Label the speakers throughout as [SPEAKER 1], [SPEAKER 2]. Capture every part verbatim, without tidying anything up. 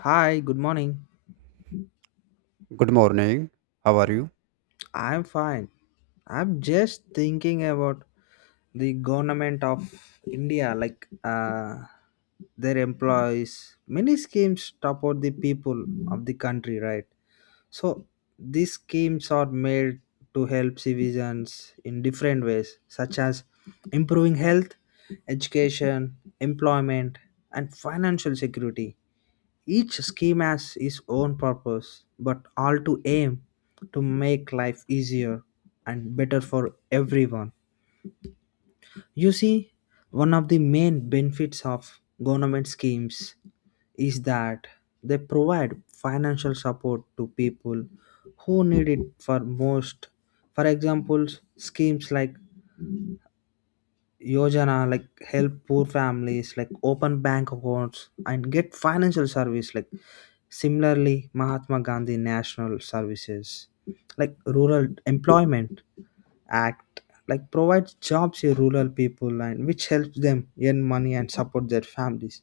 [SPEAKER 1] Hi, good morning.
[SPEAKER 2] Good morning. How are you?
[SPEAKER 1] I'm fine. I'm just thinking about the government of India, like uh, their employees. Many schemes support the people of the country, right? So these schemes are made to help citizens in different ways, such as improving health, education, employment, and financial security. Each scheme has its own purpose, but all to aim to make life easier and better for everyone. You see, one of the main benefits of government schemes is that they provide financial support to people who need it for most. For example, schemes like Yojana like help poor families like open bank accounts and get financial service like Similarly, Mahatma Gandhi National Services, like Rural Employment Act, like provides jobs to rural people and which helps them earn money and support their families.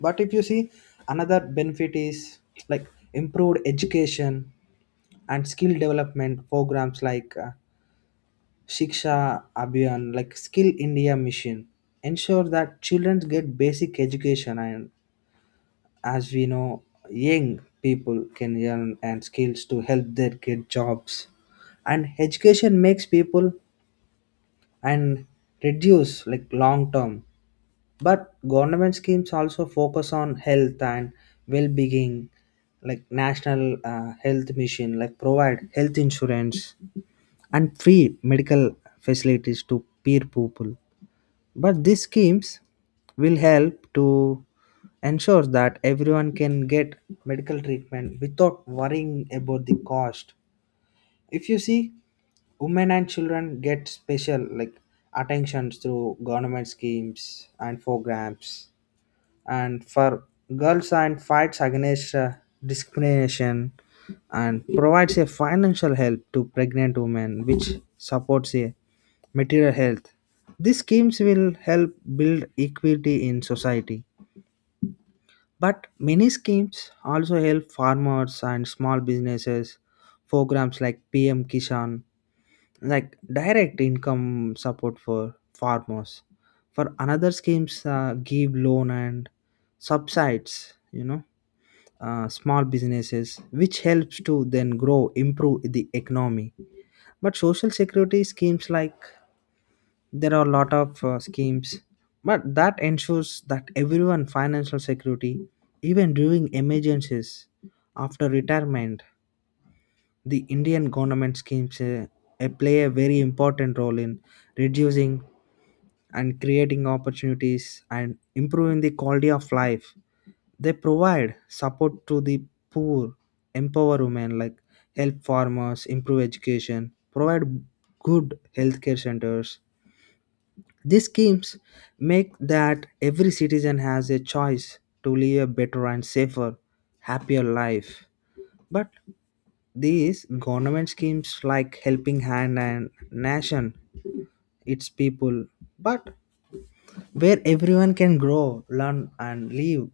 [SPEAKER 1] But if you see, another benefit is like improved education and skill development programs like uh, Shiksha Abhiyan, like Skill India Mission, ensure that children get basic education and as we know, young people can learn and skills to help their get jobs. And education makes people and reduce like long term. But government schemes also focus on health and well-being, like national uh, health mission, like provide health insurance and free medical facilities to peer people but these schemes will help to ensure that everyone can get medical treatment without worrying about the cost. If you see, women and children get special like attentions through government schemes and programs. And for girls and fights against uh, discrimination and provides a financial help to pregnant women which supports a material health. These schemes will help build equity in society. But many schemes also help farmers and small businesses. Programs like P M Kishan, like direct income support for farmers. For another schemes, uh, give loan and subsides. You know, uh, small businesses, which helps to then grow, improve the economy. But social security schemes like there are a lot of uh, schemes but that ensures that everyone financial security even during emergencies after retirement the Indian government schemes uh, uh, play a very important role in reducing and creating opportunities and improving the quality of life. They provide support to the poor, empower women, like help farmers, improve education, provide good healthcare centers. These schemes make that every citizen has a choice to live a better and safer, happier life. But these government schemes like Helping Hand and Nation, its people, but where everyone can grow, learn, and live.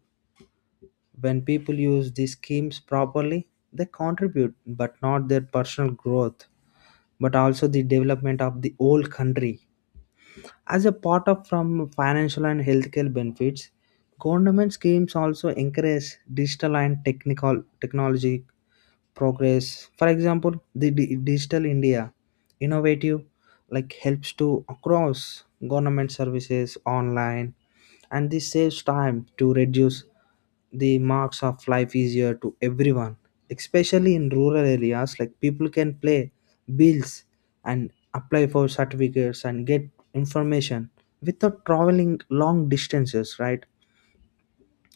[SPEAKER 1] When people use these schemes properly, they contribute, but not their personal growth, but also the development of the whole country. As a part of from financial and healthcare benefits, government schemes also encourage digital and technical technology progress. For example, the di- digital India innovative like helps to across government services online, and this saves time to reduce the marks of life easier to everyone, especially in rural areas like people can play bills and apply for certificates and get information without traveling long distances, right?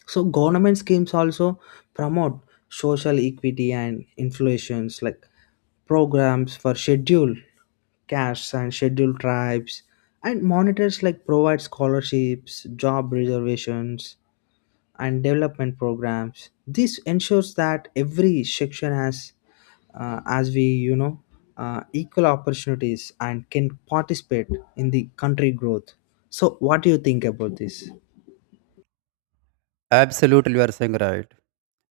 [SPEAKER 1] So government schemes also promote social equity and influence like programs for scheduled castes and scheduled tribes and monitors like provide scholarships, job reservations, and development programs. This ensures that every section has uh, as we you know uh, equal opportunities and can participate in the country growth. So what do you think about this?
[SPEAKER 2] Absolutely, you are saying right.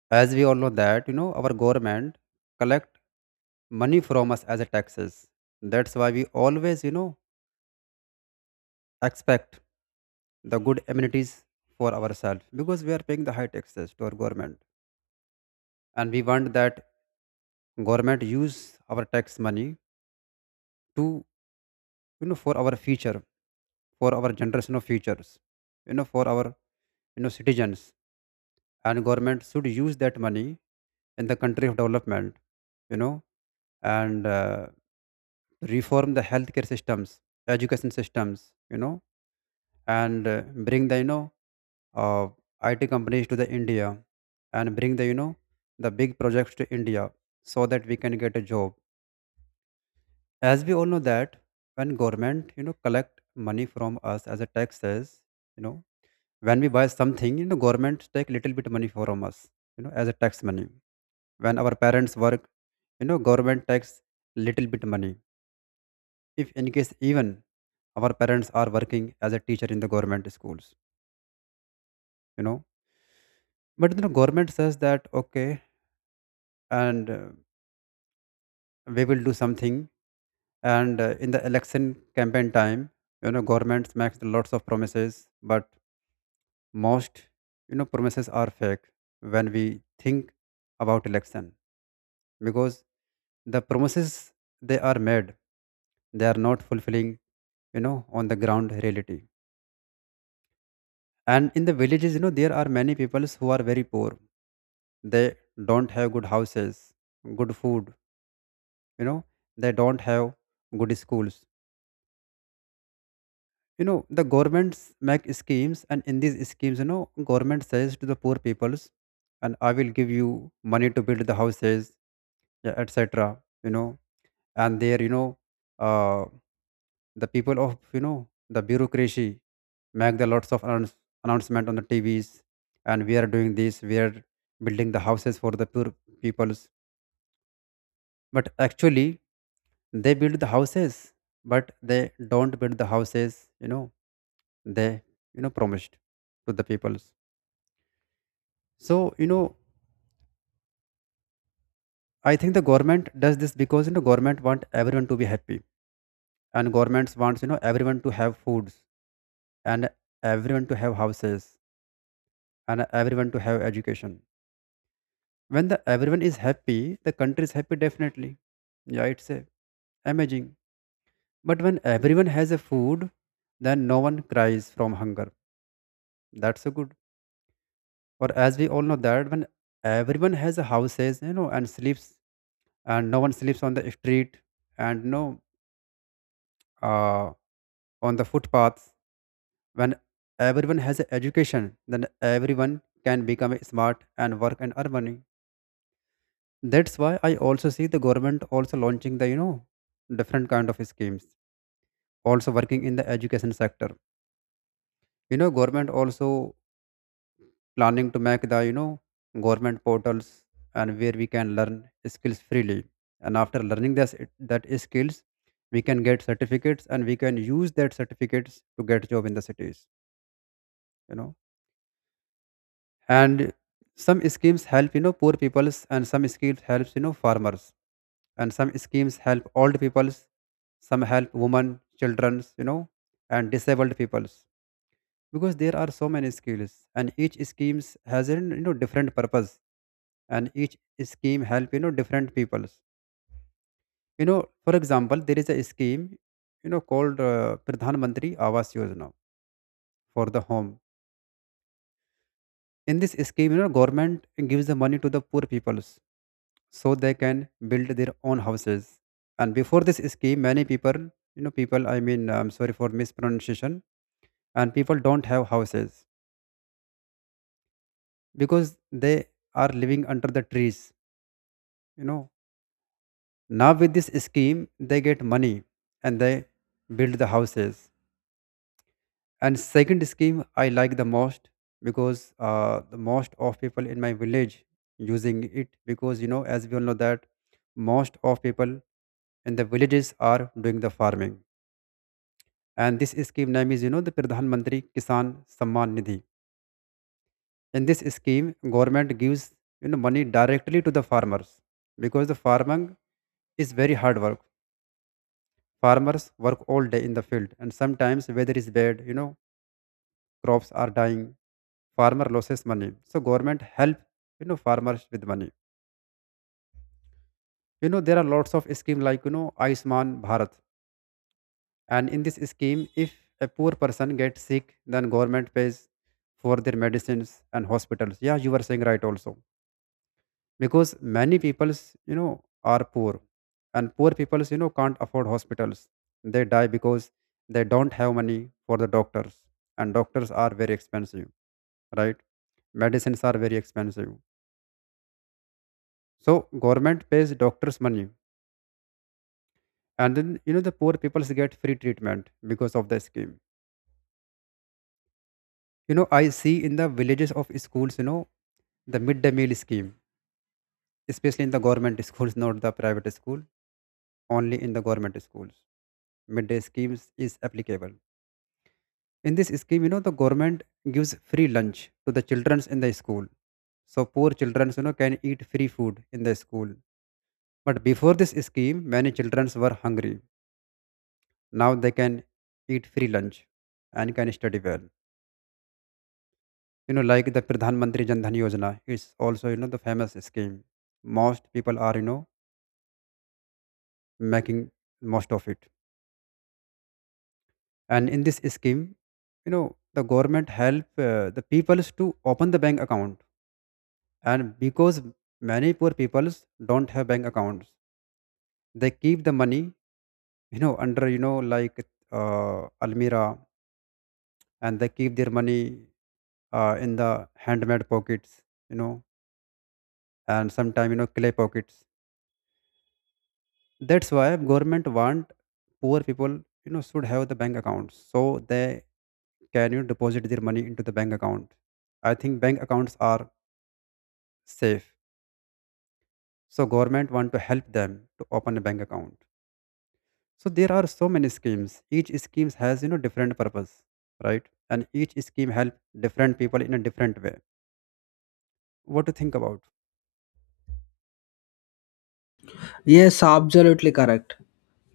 [SPEAKER 2] As we all know that, you know, our government collect money from us as a taxes. That's why we always, you know, expect the good amenities for ourselves because we are paying the high taxes to our government, and we want that government use our tax money to, you know, for our future, for our generation of futures, you know, for our you know citizens. And government should use that money in the country of development, you know and uh, reform the healthcare systems, education systems, you know and uh, bring the you know uh, it companies to the India, and bring the you know the big projects to India so that we can get a job. As we all know that when government you know collect money from us as a taxes, you know when we buy something, you know government take little bit money from us, you know as a tax money. When our parents work, you know government takes little bit money. If in case even our parents are working as a teacher in the government schools, you know but then the government says that okay, and uh, we will do something, and uh, in the election campaign time, you know governments makes lots of promises. But most, you know promises are fake when we think about election, because the promises they are made, they are not fulfilling, you know on the ground reality. And in the villages, you know, there are many peoples who are very poor. They don't have good houses, good food, you know, they don't have good schools. You know, the governments make schemes, and in these schemes, you know, government says to the poor peoples, and I will give you money to build the houses, yeah, et cetera. You know, and there, you know, uh, the people of you know the bureaucracy make the lots of announce, announcement on the T Vs, and we are doing this, we are building the houses for the poor peoples. But actually they build the houses, but they don't build the houses, you know they you know promised to the peoples. So, you know I think the government does this because, you know government want everyone to be happy, and governments wants you know everyone to have foods, and everyone to have houses, and everyone to have education. When the everyone is happy, the country is happy, definitely. Yeah, it's a, amazing. But when everyone has a food, then no one cries from hunger. That's so good. Or as we all know that when everyone has a houses, you know and sleeps, and no one sleeps on the street, and no uh, on the footpaths. When everyone has a education, then everyone can become a smart and work and earn money. That's why I also see the government also launching the you know different kind of schemes, also working in the education sector. you know government also planning to make the you know government portals, and where we can learn skills freely. And after learning this, that skills, we can get certificates, and we can use that certificates to get job in the cities, you know and some schemes help you know poor peoples, and some schemes helps you know farmers, and some schemes help old peoples, some help women children's, you know and disabled peoples. Because there are so many skills, and each schemes has a you know different purpose, and each scheme help you know different peoples. you know for example, there is a scheme, you know called uh, Pradhan Mantri Awas Yojana for the home. In this scheme, you know government gives the money to the poor peoples so they can build their own houses. And before this scheme, many people, you know people I mean, I'm sorry for mispronunciation, and people don't have houses because they are living under the trees, you know Now with this scheme, they get money and they build the houses. And second scheme I like the most, because uh, the most of people in my village using it, because you know as we all know that most of people in the villages are doing the farming. And this scheme name is you know the Pradhan Mantri Kisan Samman Nidhi. In this scheme, government gives you know money directly to the farmers, because the farming is very hard work. Farmers work all day in the field, and sometimes weather is bad. You know, crops are dying. Farmer loses money, so government help you know farmers with money. You know there are lots of scheme like, you know Ayushman Bharat, and in this scheme, if a poor person gets sick, then government pays for their medicines and hospitals. Yeah, you were saying right also, because many peoples, you know are poor, and poor peoples, you know can't afford hospitals. They die because they don't have money for the doctors, and doctors are very expensive, right? Medicines are very expensive. So government pays doctors money, and then, you know the poor peoples get free treatment because of the scheme. You know, I see in the villages of schools, you know the midday meal scheme, especially in the government schools, not the private school. Only in the government schools, midday schemes is applicable. In this scheme, you know, the government gives free lunch to the children in the school. So poor children, you know, can eat free food in the school. But before this scheme, many children were hungry. Now they can eat free lunch and can study well. You know, like the Pradhan Mantri Jan Dhan Yojana is also, you know, the famous scheme. Most people are, you know, making most of it. And in this scheme, you know, the government help uh, the peoples to open the bank account. And because many poor people don't have bank accounts, they keep the money, you know under you know like uh, almira, and they keep their money uh, in the handmade pockets, you know and sometimes, you know clay pockets. That's why government want poor people, you know should have the bank accounts so they can, you know, deposit their money into the bank account. I think bank accounts are safe, so government want to help them to open a bank account. So there are so many schemes, each scheme has you know different purpose, right? And each scheme help different people in a different way. What to think about?
[SPEAKER 1] Yes, absolutely correct.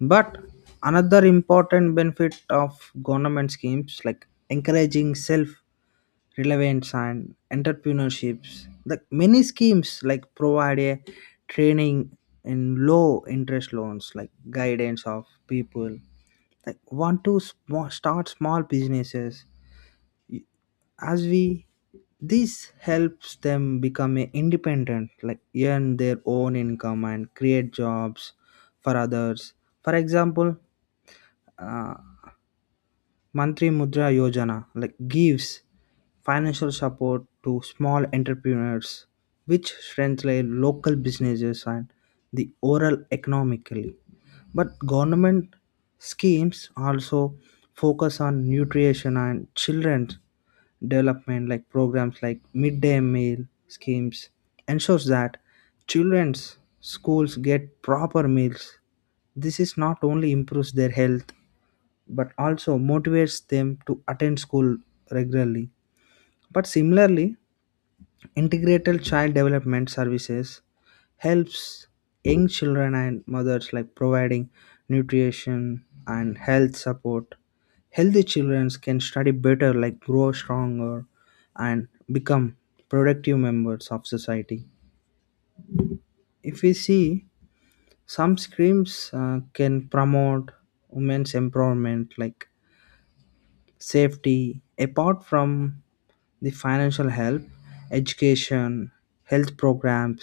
[SPEAKER 1] But another important benefit of government schemes like encouraging self reliance and entrepreneurships, like many schemes like provide a training in low interest loans, like guidance of people like want to sm- start small businesses, as we this helps them become a independent like earn their own income and create jobs for others. For example, uh, mantri mudra yojana like gives financial support to small entrepreneurs, which strengthen local businesses and the overall economically. But government schemes also focus on nutrition and children development, like programs like midday meal schemes ensures that children's schools get proper meals. This is not only improves their health but also motivates them to attend school regularly. But similarly, integrated child development services helps young children and mothers like providing nutrition and health support. Healthy children can study better, like grow stronger and become productive members of society. If we see, some schemes uh, can promote women's empowerment like safety apart from the financial help, education, health programs,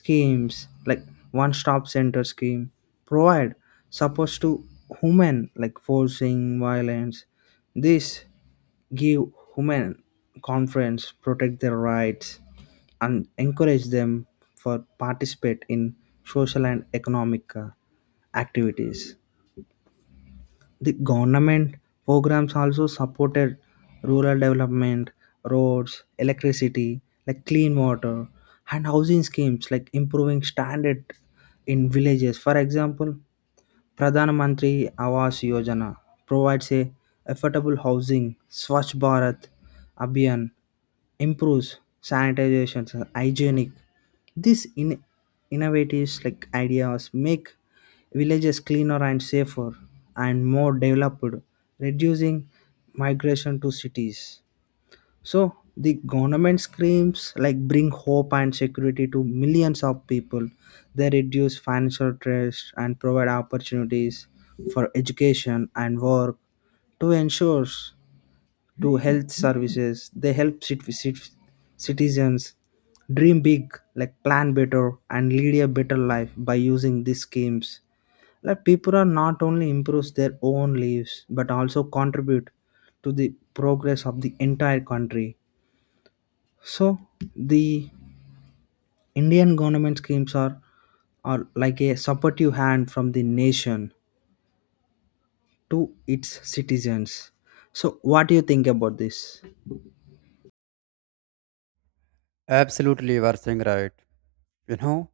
[SPEAKER 1] schemes like one stop center scheme provide support to women like forcing violence. This give women confidence, protect their rights, and encourage them for participate in social and economic uh, activities. The government programs also supported rural development, roads, electricity, like clean water and housing schemes like improving standard in villages. For example, Pradhan Mantri Awas Yojana provides a affordable housing, Swachh Bharat Abhiyan improves sanitization, hygienic. These in- innovative like ideas make villages cleaner and safer and more developed, reducing migration to cities. So the government screams like bring hope and security to millions of people. They reduce financial stress and provide opportunities for education and work to ensure to health services. They help cit- cit- citizens dream big, like plan better and lead a better life by using these schemes. Like people are not only improves their own lives but also contribute to the progress of the entire country. So the Indian government schemes are are like a supportive hand from the nation to its citizens. So what do you think about this?
[SPEAKER 2] Absolutely, you are saying right. You know,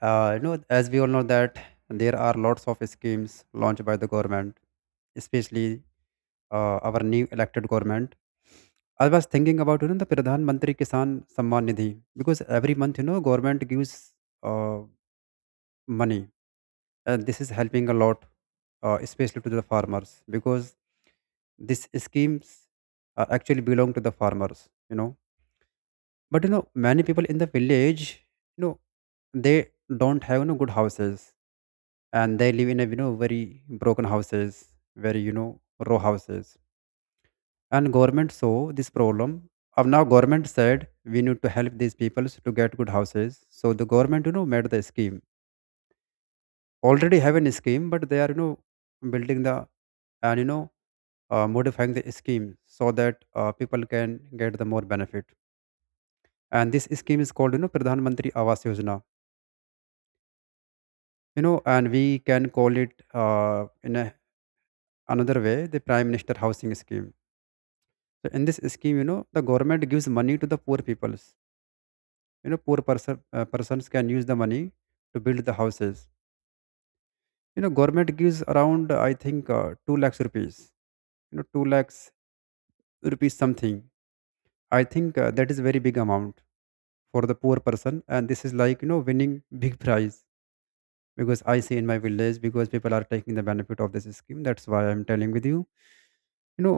[SPEAKER 2] uh, you know as we all know that there are lots of schemes launched by the government, especially uh, our new elected government. I was thinking about, you know the Pradhan Mantri Kisan Samman Nidhi, because every month, you know government gives uh, money. Uh, this is helping a lot, uh, especially to the farmers, because these schemes uh, actually belong to the farmers. You know, but, you know, many people in the village, you know, they don't have, you know, good houses, and they live in a, you know very broken houses, very, you know row houses. And government saw this problem. Of now, government said we need to help these people to get good houses. So the government, you know, made the scheme. Already have an scheme, but they are, you know building the, and you know uh, modifying the scheme so that uh, people can get the more benefit. And this scheme is called, you know, Pradhan Mantri Awas Yojana. You know, and we can call it uh, in a, another way, the Prime Minister Housing Scheme. So in this scheme, you know, the government gives money to the poor peoples. You know, poor person uh, persons can use the money to build the houses. You know, government gives around uh, I think uh, two lakhs rupees. You know, two lakhs rupees something. I think uh, that is very big amount for the poor person, and this is like you know winning big prize, because I see in my village, because people are taking the benefit of this scheme. That's why I'm telling with you. you know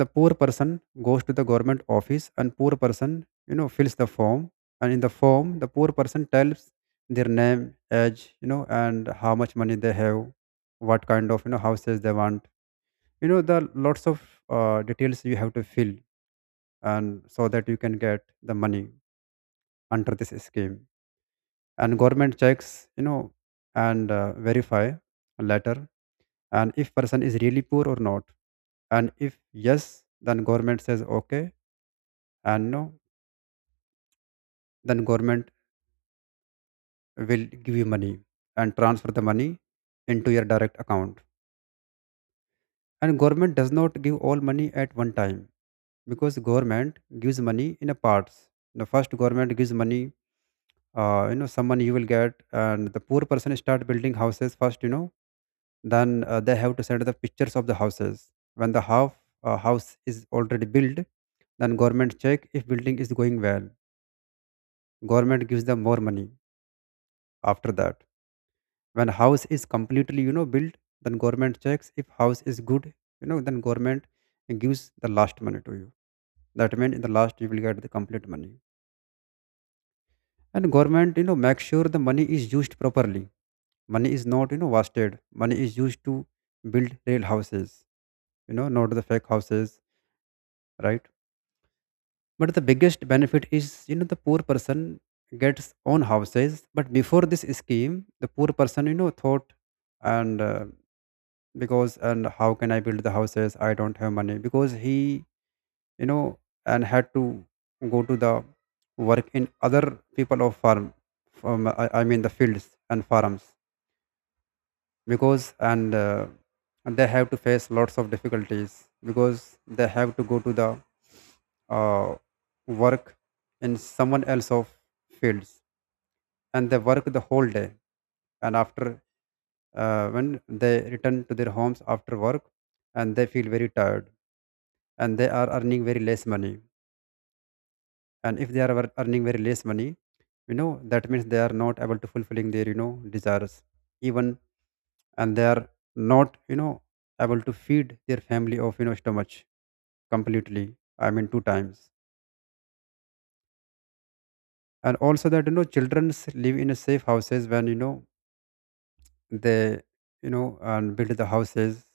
[SPEAKER 2] the poor person goes to the government office, and poor person you know fills the form. And in the form the poor person tells their name, age, you know and how much money they have, what kind of you know houses they want, you know the lots of uh, details you have to fill, and so that you can get the money under this scheme. And government checks, you know and uh, verify later, and if person is really poor or not. And if yes, then government says okay, and no, then government will give you money and transfer the money into your direct account. And government does not give all money at one time, because government gives money in a parts. The first government gives money, uh, you know someone you will get, and the poor person start building houses first. You know then uh, they have to send the pictures of the houses when the half uh, house is already built. Then government check if building is going well, government gives them more money. After that, when house is completely you know built, then government checks if house is good, you know then government gives the last money to you. That means in the last you will get the complete money. And government you know make sure the money is used properly. Money is not, you know, wasted. Money is used to build real houses, you know, not the fake houses, right? But the biggest benefit is, you know, the poor person gets own houses. But before this scheme, the poor person, you know, thought and uh, because and how can I build the houses? I don't have money, because he, you know, and had to go to the work in other people of farm, from I, I mean the fields and farms, because and, uh, and they have to face lots of difficulties, because they have to go to the uh, work in someone else of fields. And they work the whole day, and after uh, when they return to their homes after work, and they feel very tired, and they are earning very less money. And if they are ear- earning very less money, you know that means they are not able to fulfilling their you know desires even. And they are not, you know able to feed their family of you know stomach completely, I mean two times. And also that you know children live in a safe houses when you know they, you know and build the houses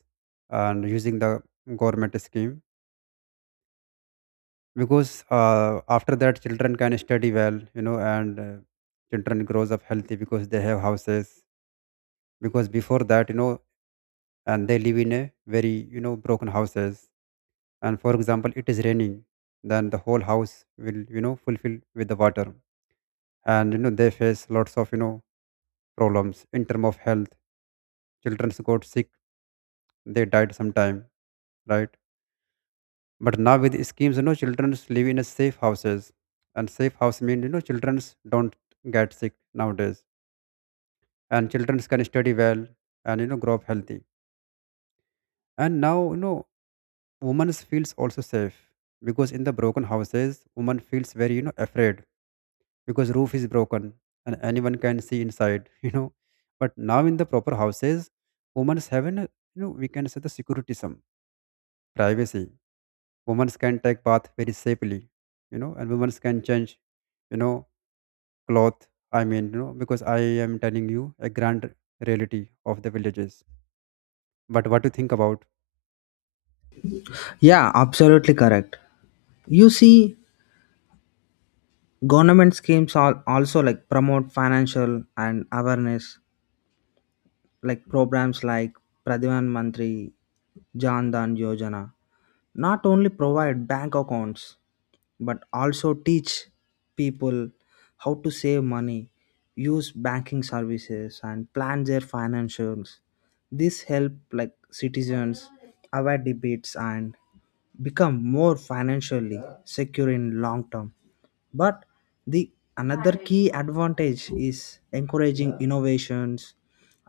[SPEAKER 2] and using the government scheme, because uh, after that children can study well, you know and uh, children grows up healthy because they have houses. Because before that, you know and they live in a very you know broken houses. And for example, it is raining, then the whole house will you know fulfill with the water. And you know they face lots of you know problems in term of health. Children got sick, they died sometime, right? But now with the schemes, you know children live in a safe houses. And safe house mean you know children don't get sick nowadays. And children can study well and you know grow up healthy. And now you know women feels also safe, because in the broken houses woman feels very you know afraid, because roof is broken and anyone can see inside you know but now in the proper houses, women have an uh, you know we can say the security, some privacy. Women can take bath very safely, you know and women can change, you know cloth. I mean, you know because I am telling you a grand reality of the villages. But what do you think about
[SPEAKER 1] Yeah, absolutely correct. You see, government schemes are also like promote financial and awareness, like programs like Pradhan Mantri, Jan Dhan Yojana. Not only provide bank accounts, but also teach people how to save money, use banking services, and plan their financials. This help like citizens avoid debates and become more financially secure in long term. But the another key advantage is encouraging innovations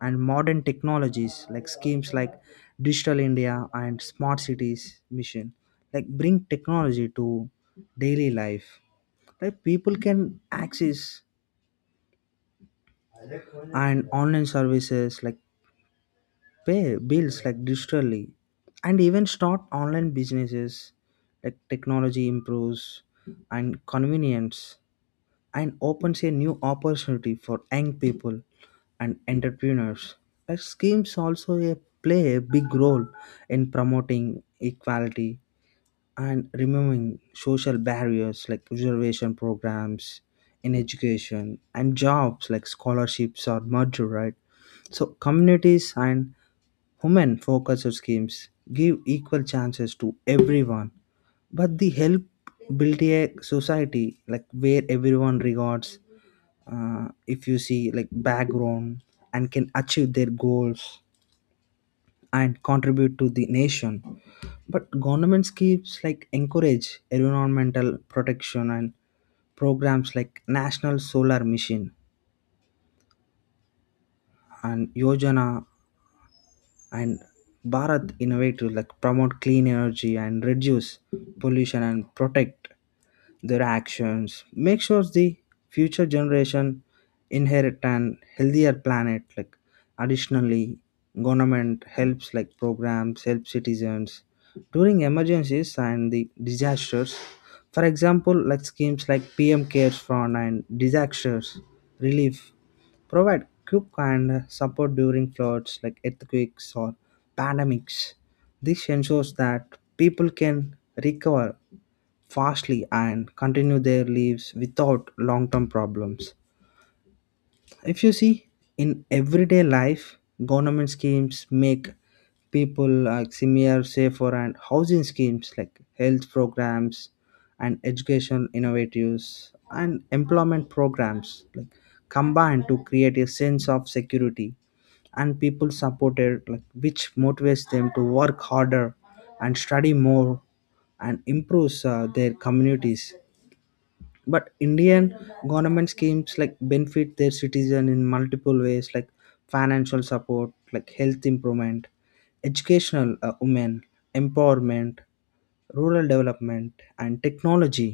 [SPEAKER 1] and modern technologies like schemes like digital India and smart cities mission like bring technology to daily life like people can access and online services like pay bills like digitally and even start online businesses. Like technology improves and convenience and opens a new opportunity for young people and entrepreneurs. Like schemes also a, play a big role in promoting equality and removing social barriers like reservation programs in education and jobs like scholarships or merger, right? So communities and women focused schemes give equal chances to everyone, but they help build a society like where everyone regards uh, if you see like background and can achieve their goals and contribute to the nation. But government schemes like encourage environmental protection and programs like National Solar Mission and Yojana and Bharat innovate to like promote clean energy and reduce pollution and protect their actions make sure the future generation inherit an healthier planet. Like additionally, government helps like programs help citizens during emergencies and the disasters. For example, like schemes like PM cares fund and disasters relief provide quick and support during floods like earthquakes or pandemics. This ensures that people can recover fastly and continue their lives without long term problems. If you see, in everyday life, government schemes make people like similar, safer, and housing schemes like health programs and education innovatives and employment programs like combine to create a sense of security and people supported like which motivates them to work harder and study more and improves uh, their communities. But Indian government schemes like benefit their citizen in multiple ways, like financial support like health improvement, educational uh, women empowerment, rural development, and technology.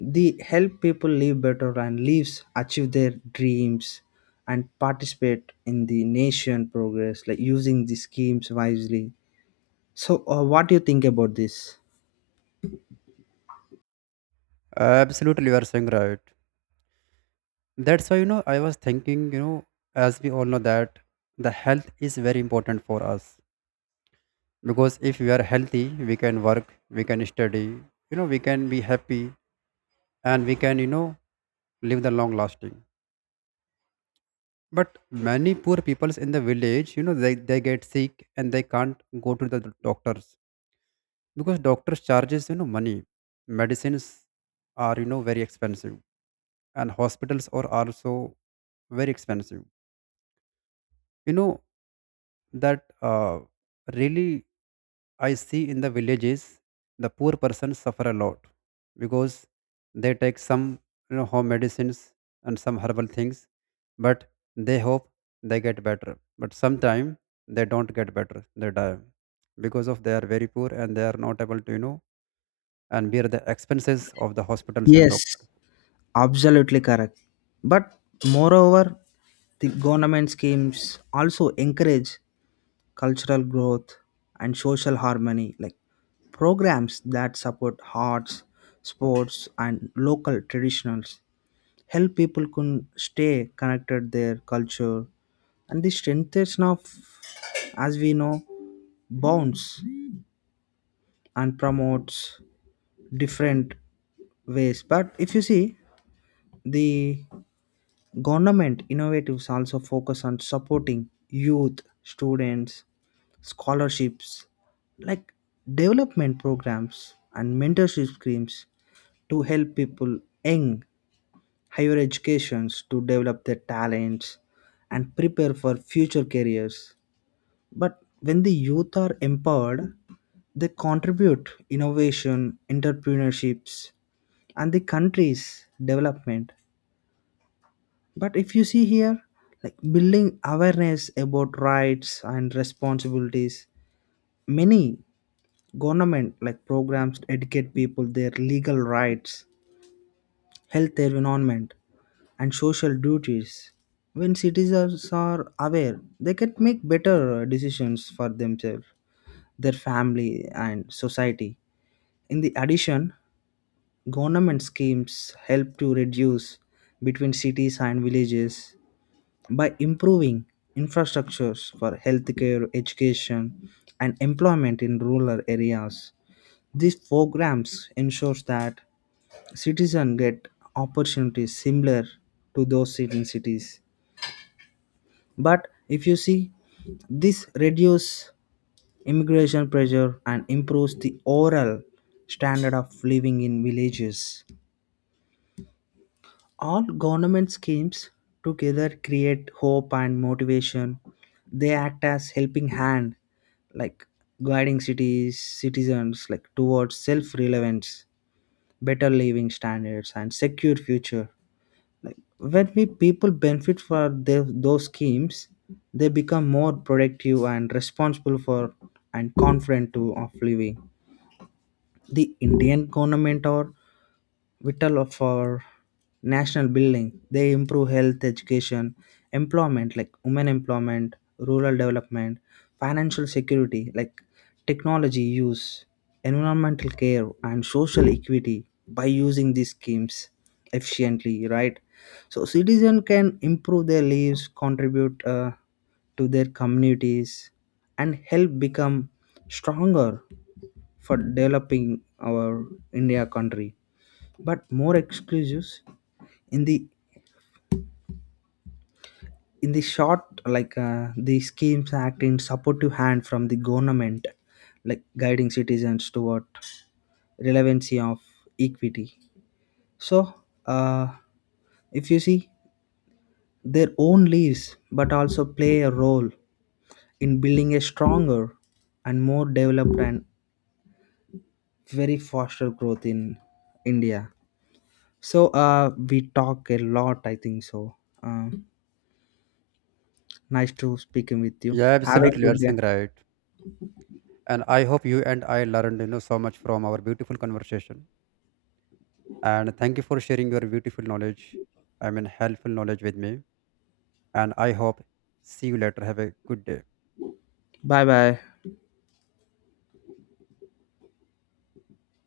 [SPEAKER 1] They help people live better and lives achieve their dreams and participate in the nation progress like using the schemes wisely. So uh, what do you think about this?
[SPEAKER 2] absolutely you are saying right? That's why you know I was thinking, you know as we all know that the health is very important for us. Because if we are healthy, we can work, we can study, you know we can be happy, and we can, you know live the long lasting. But many poor peoples in the village, you know they, they get sick and they can't go to the doctors, because doctors charges you know money, medicines are you know very expensive, and hospitals are also very expensive, you know that uh, really. I see in the villages, the poor persons suffer a lot, because they take some you know home medicines and some herbal things. But they hope they get better, but sometimes they don't get better, they die because of they are very poor and they are not able to, you know and bear the expenses of the hospitals and
[SPEAKER 1] Yes,
[SPEAKER 2] doctors.
[SPEAKER 1] absolutely correct. But moreover, the government schemes also encourage cultural growth and social harmony, like programs that support arts, sports, and local traditionals. Help people can stay connected their culture, and the strengthening of, as we know, bonds and promotes different ways. But if you see the government innovatives also focus on supporting youth, students, scholarships, like development programs and mentorship schemes to help people in higher educations to develop their talents and prepare for future careers. But when the youth are empowered, they contribute innovation, entrepreneurships, and the country's development. But if you see here, like building awareness about rights and responsibilities, many government like programs educate people their legal rights, health environment, and social duties. When citizens are aware, they can make better decisions for themselves, their family, and society. In the addition, government schemes help to reduce between cities and villages by improving infrastructures for healthcare, education, and employment in rural areas. These programs ensures that citizens get opportunities similar to those in cities. But if you see, this reduces immigration pressure and improves the overall standard of living in villages. All government schemes together create hope and motivation. They act as helping hand, like guiding cities citizens like towards self-relevance, better living standards and secure future, like when we people benefit for the, those schemes they become more productive and responsible for and confident to of living. The Indian government or vital for national building. They improve health, education, employment like women employment, rural development, financial security like technology use, environmental care, and social equity by using these schemes efficiently. Right, so citizen can improve their lives, contribute uh, to their communities, and help become stronger for developing our India country. But more exclusives in the in the short, like uh, the schemes act in supportive hand from the government like guiding citizens toward relevancy of equity. So uh, if you see their own leaves but also play a role in building a stronger and more developed and very faster growth in India. So uh, we talk a lot I think so. Um Nice to speaking with you.
[SPEAKER 2] Yeah,
[SPEAKER 1] Have a
[SPEAKER 2] absolutely, you are
[SPEAKER 1] good day.
[SPEAKER 2] saying right. And I hope you and I learned you know so much from our beautiful conversation. And thank you for sharing your beautiful knowledge, I mean helpful knowledge, with me. And I hope see you later, have a good day.
[SPEAKER 1] Bye bye.